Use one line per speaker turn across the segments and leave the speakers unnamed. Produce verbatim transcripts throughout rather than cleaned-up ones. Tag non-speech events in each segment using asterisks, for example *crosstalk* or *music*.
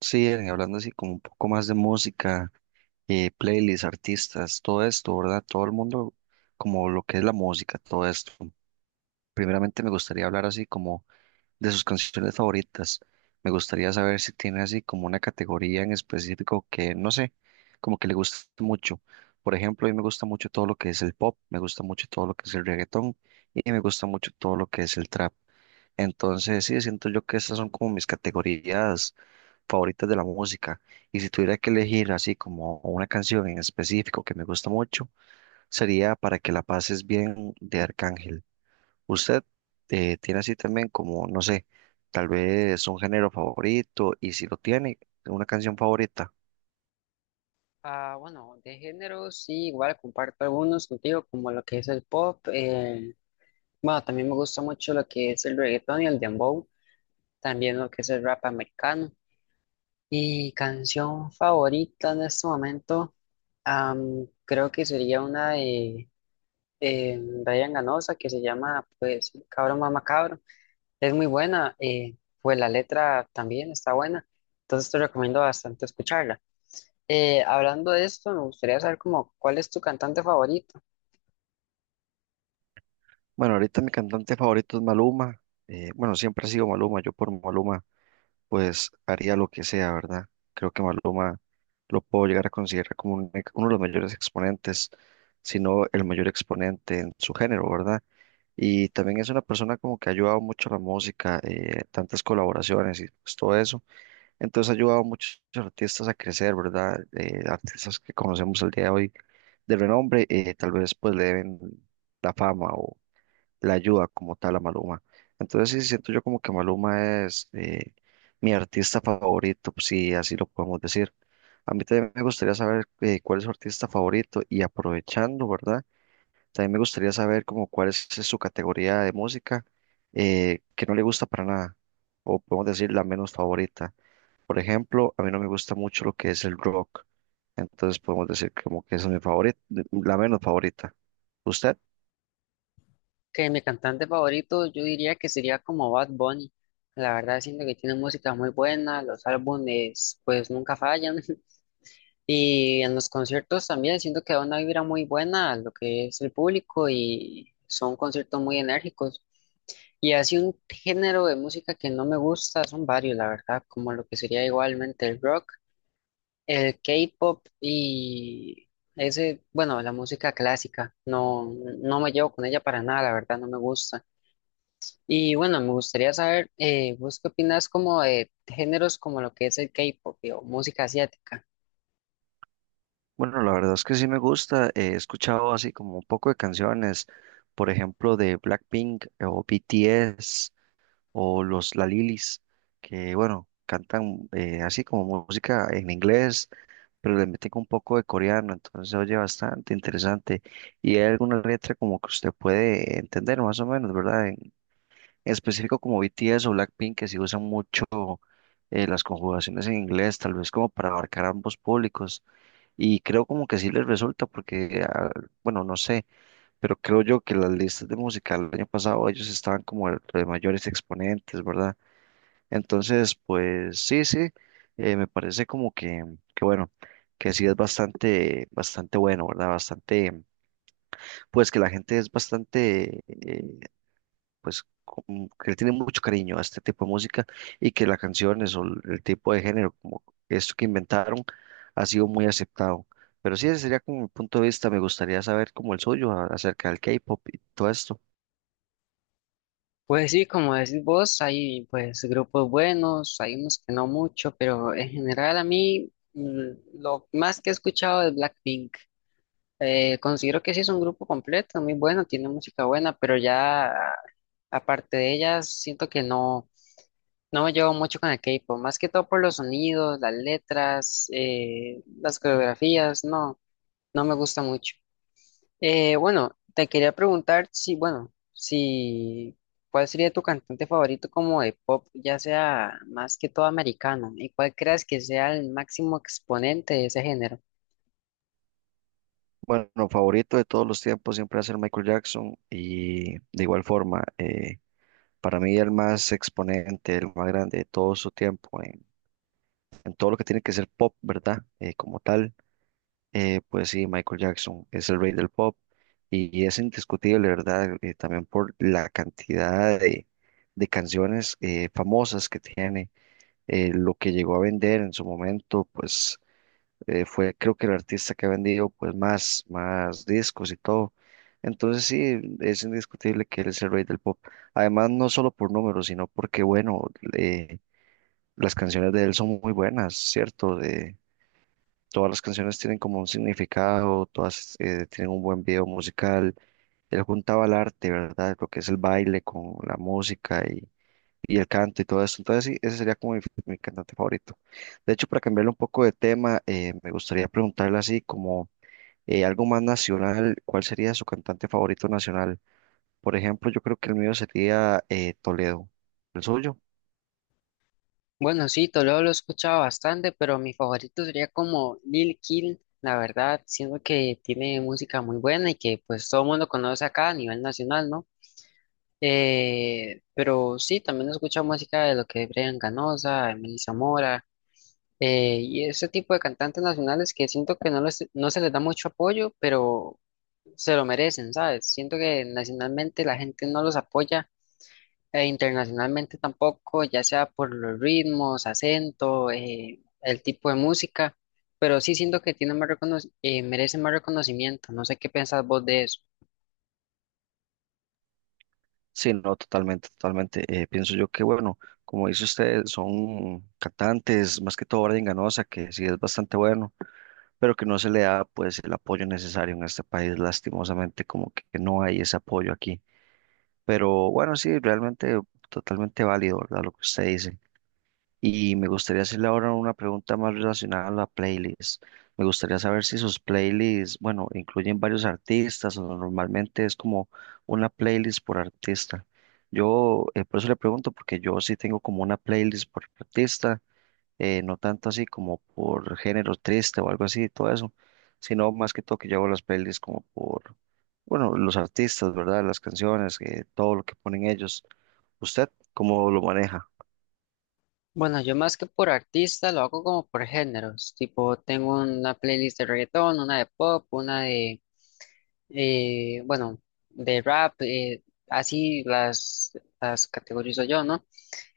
Sí, Eren, hablando así como un poco más de música, eh, playlists, artistas, todo esto, ¿verdad? Todo el mundo, como lo que es la música, todo esto. Primeramente me gustaría hablar así como de sus canciones favoritas. Me gustaría saber si tiene así como una categoría en específico que, no sé, como que le guste mucho. Por ejemplo, a mí me gusta mucho todo lo que es el pop, me gusta mucho todo lo que es el reggaetón y me gusta mucho todo lo que es el trap. Entonces, sí, siento yo que estas son como mis categorías favoritas de la música. Y si tuviera que elegir así como una canción en específico que me gusta mucho, sería Para que la pases bien de Arcángel. ¿Usted eh, tiene así también como, no sé, tal vez un género favorito? Y si lo tiene, una canción favorita.
Ah, bueno, de género sí, igual comparto algunos contigo, como lo que es el pop. Eh, bueno, también me gusta mucho lo que es el reggaetón y el dembow, también lo que es el rap americano. Y canción favorita en este momento, am, creo que sería una de eh, Ryan Ganosa que se llama, pues, Cabro Mama Cabro. Es muy buena, eh, pues la letra también está buena, entonces te recomiendo bastante escucharla. Eh, hablando de esto, me gustaría saber como cuál es tu cantante favorito.
Bueno, ahorita mi cantante favorito es Maluma. Eh, bueno, siempre ha sido Maluma. Yo por Maluma pues haría lo que sea, ¿verdad? Creo que Maluma lo puedo llegar a considerar como un ex- uno de los mayores exponentes, si no el mayor exponente en su género, ¿verdad? Y también es una persona como que ha ayudado mucho a la música, eh, tantas colaboraciones y pues todo eso. Entonces ha ayudado a muchos artistas a crecer, ¿verdad? Eh, artistas que conocemos el día de hoy de renombre, eh, tal vez pues le deben la fama la ayuda como tal a Maluma. Entonces sí siento yo como que Maluma es eh, mi artista favorito, pues, si así lo podemos decir. A mí también me gustaría saber eh, cuál es su artista favorito y aprovechando, ¿verdad? También me gustaría saber como cuál es su categoría de música eh, que no le gusta para nada, o podemos decir la menos favorita. Por ejemplo, a mí no me gusta mucho lo que es el rock, entonces podemos decir como que esa es mi favorita, la menos favorita. ¿Usted?
Que mi cantante favorito yo diría que sería como Bad Bunny. La verdad siento que tiene música muy buena, los álbumes pues nunca fallan *laughs* y en los conciertos también siento que da una vibra muy buena a lo que es el público y son conciertos muy enérgicos. Y así un género de música que no me gusta son varios, la verdad, como lo que sería igualmente el rock. El K-pop y ese, bueno, la música clásica, no, no me llevo con ella para nada, la verdad, no me gusta. Y bueno, me gustaría saber, eh, ¿vos qué opinas como de géneros como lo que es el K-pop y- o música asiática?
Bueno, la verdad es que sí me gusta. eh, He escuchado así como un poco de canciones, por ejemplo, de Blackpink eh, o B T S o los La Lilis, que bueno, cantan eh, así como música en inglés, pero le meten un poco de coreano, entonces se oye bastante interesante. Y hay alguna letra como que usted puede entender más o menos, ¿verdad? En, en específico como B T S o Blackpink, que sí usan mucho eh, las conjugaciones en inglés, tal vez como para abarcar ambos públicos. Y creo como que sí les resulta porque, ah, bueno, no sé, pero creo yo que las listas de música el año pasado ellos estaban como el- de mayores exponentes, ¿verdad? Entonces, pues sí, sí, eh, me parece como que, que bueno, que sí es bastante, bastante bueno, ¿verdad? Bastante, pues que la gente es bastante, eh, pues como que le tiene mucho cariño a este tipo de música y que las canciones o el el tipo de género como esto que inventaron ha sido muy aceptado. Pero sí, ese sería como mi punto de vista. Me gustaría saber como el suyo a- acerca del K-pop y todo esto.
Pues sí, como decís vos, hay pues grupos buenos, hay unos que no mucho, pero en general a mí mm, lo más que he escuchado es Blackpink. Eh, considero que sí es un grupo completo, muy bueno, tiene música buena, pero ya aparte de ellas, siento que no, no me llevo mucho con el K-pop, más que todo por los sonidos, las letras, eh, las coreografías, no, no me gusta mucho. Eh, bueno, te quería preguntar si, bueno, si, ¿cuál sería tu cantante favorito como de pop, ya sea más que todo americano, y cuál creas que sea el máximo exponente de ese género?
Bueno, favorito de todos los tiempos siempre va a ser Michael Jackson y de igual forma, eh, para mí el más exponente, el más grande de todo su tiempo en, en todo lo que tiene que ser pop, ¿verdad? Eh, como tal. Eh, pues sí, Michael Jackson es el rey del pop y, y es indiscutible, ¿verdad? Eh, también por la cantidad de, de canciones eh, famosas que tiene, eh, lo que llegó a vender en su momento, pues eh, fue creo que el artista que ha vendido pues más, más discos y todo. Entonces sí, es indiscutible que él es el rey del pop. Además, no solo por números, sino porque, bueno, eh, las canciones de él son muy buenas, ¿cierto? De, Todas las canciones tienen como un significado, todas eh, tienen un buen video musical. Él juntaba el arte, ¿verdad? Lo que es el baile con la música y, y el canto y todo eso. Entonces, sí, ese sería como mi, mi cantante favorito. De hecho, para cambiarle un poco de tema, eh, me gustaría preguntarle así como eh, algo más nacional, ¿cuál sería su cantante favorito nacional? Por ejemplo, yo creo que el mío sería eh, Toledo. ¿El suyo?
Bueno, sí, Toledo lo he escuchado bastante, pero mi favorito sería como Lil Kill, la verdad, siento que tiene música muy buena y que pues todo el mundo conoce acá a nivel nacional, ¿no? Eh, pero sí, también he escuchado música de lo que es Brian Ganosa, Emily Zamora, eh, y ese tipo de cantantes nacionales que siento que no, les- no se les da mucho apoyo, pero se lo merecen, ¿sabes? Siento que nacionalmente la gente no los apoya e internacionalmente tampoco, ya sea por los ritmos, acento, eh, el tipo de música, pero sí siento que tiene más recono- eh, merece más reconocimiento. No sé qué pensás vos de eso.
Sí, no, totalmente, totalmente. Eh, pienso yo que, bueno, como dice usted, son cantantes, más que todo Brian Ganosa, que sí es bastante bueno, pero que no se le da pues el apoyo necesario en este país, lastimosamente, como que no hay ese apoyo aquí. Pero bueno, sí, realmente totalmente válido, ¿verdad? Lo que usted dice. Y me gustaría hacerle ahora una pregunta más relacionada a la playlist. Me gustaría saber si sus playlists, bueno, incluyen varios artistas o normalmente es como una playlist por artista. Yo, eh, por eso le pregunto, porque yo sí tengo como una playlist por artista, eh, no tanto así como por género triste o algo así, y todo eso, sino más que todo que yo hago las playlists como por, bueno, los artistas, ¿verdad? Las canciones, eh, todo lo que ponen ellos. ¿Usted cómo lo maneja?
Bueno, yo más que por artista lo hago como por géneros, tipo tengo una playlist de reggaetón, una de pop, una de, eh, bueno, de rap, eh, así las, las categorizo yo, ¿no?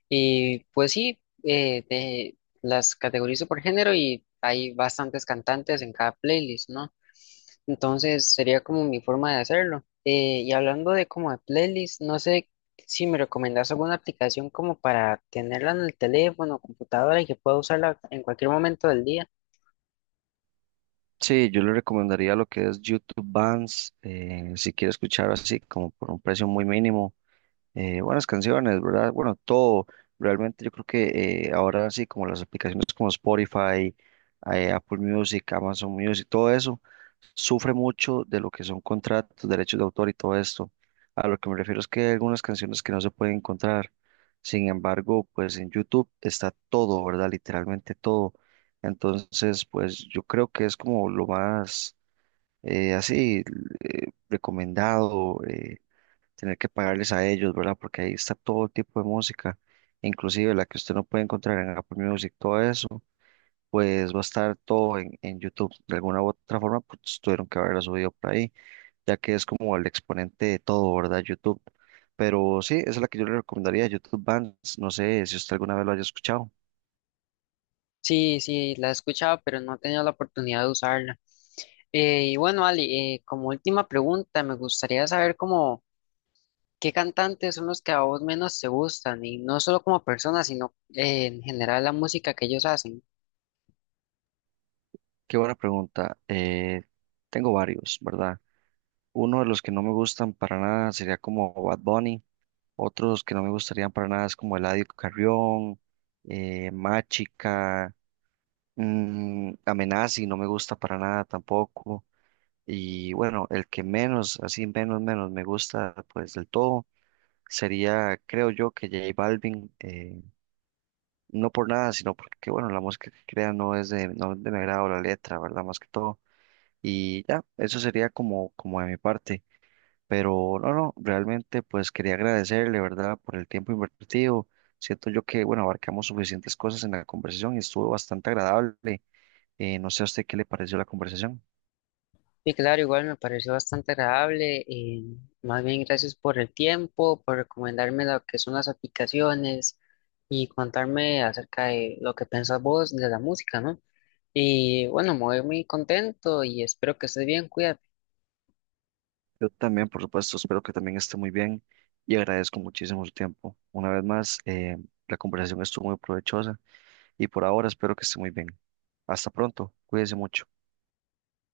Y pues sí, eh, de- las categorizo por género y hay bastantes cantantes en cada playlist, ¿no? Entonces sería como mi forma de hacerlo. Eh, y hablando de como de playlist, no sé si me recomendás alguna aplicación como para tenerla en el teléfono o computadora y que pueda usarla en cualquier momento del día.
Sí, yo le recomendaría lo que es YouTube Bands, eh, si quiere escuchar así como por un precio muy mínimo, eh, buenas canciones, ¿verdad? Bueno, todo, realmente yo creo que eh, ahora sí como las aplicaciones como Spotify, eh, Apple Music, Amazon Music, todo eso sufre mucho de lo que son contratos, derechos de autor y todo esto. A lo que me refiero es que hay algunas canciones que no se pueden encontrar. Sin embargo, pues en YouTube está todo, ¿verdad? Literalmente todo. Entonces, pues yo creo que es como lo más eh, así eh, recomendado, eh, tener que pagarles a ellos, ¿verdad? Porque ahí está todo tipo de música, inclusive la que usted no puede encontrar en Apple Music, todo eso pues va a estar todo en, en YouTube. De alguna u otra forma, pues tuvieron que haberla subido por ahí, ya que es como el exponente de todo, ¿verdad? YouTube. Pero sí, esa es la que yo le recomendaría, YouTube Bands. No sé si usted alguna vez lo haya escuchado.
Sí, sí, la he escuchado, pero no he tenido la oportunidad de usarla. Eh, y bueno, Ali, eh, como última pregunta, me gustaría saber cómo... ¿Qué cantantes son los que a vos menos te gustan? Y no solo como personas, sino eh, en general la música que ellos hacen.
Qué buena pregunta. Eh, tengo varios, ¿verdad? Uno de los que no me gustan para nada sería como Bad Bunny. Otros que no me gustarían para nada es como Eladio Carrión, eh, Machica, mm, Amenazi, no me gusta para nada tampoco. Y bueno, el que menos, así menos, menos me gusta, pues del todo, sería, creo yo, que J Balvin, eh, no por nada, sino porque, bueno, la música que crea no es de, no es de mi agrado la letra, ¿verdad? Más que todo. Y ya, eso sería como, como de mi parte. Pero no, no, realmente pues quería agradecerle, ¿verdad? Por el tiempo invertido. Siento yo que, bueno, abarcamos suficientes cosas en la conversación y estuvo bastante agradable. Eh, no sé a usted qué le pareció la conversación.
Y claro, igual me pareció bastante agradable. Eh, más bien gracias por el tiempo, por recomendarme lo que son las aplicaciones y contarme acerca de lo que pensás vos de la música, ¿no? Y bueno, me voy muy contento y espero que estés bien, cuídate.
Yo también, por supuesto, espero que también esté muy bien y agradezco muchísimo su tiempo. Una vez más, eh, la conversación estuvo muy provechosa y por ahora espero que esté muy bien. Hasta pronto, cuídese mucho.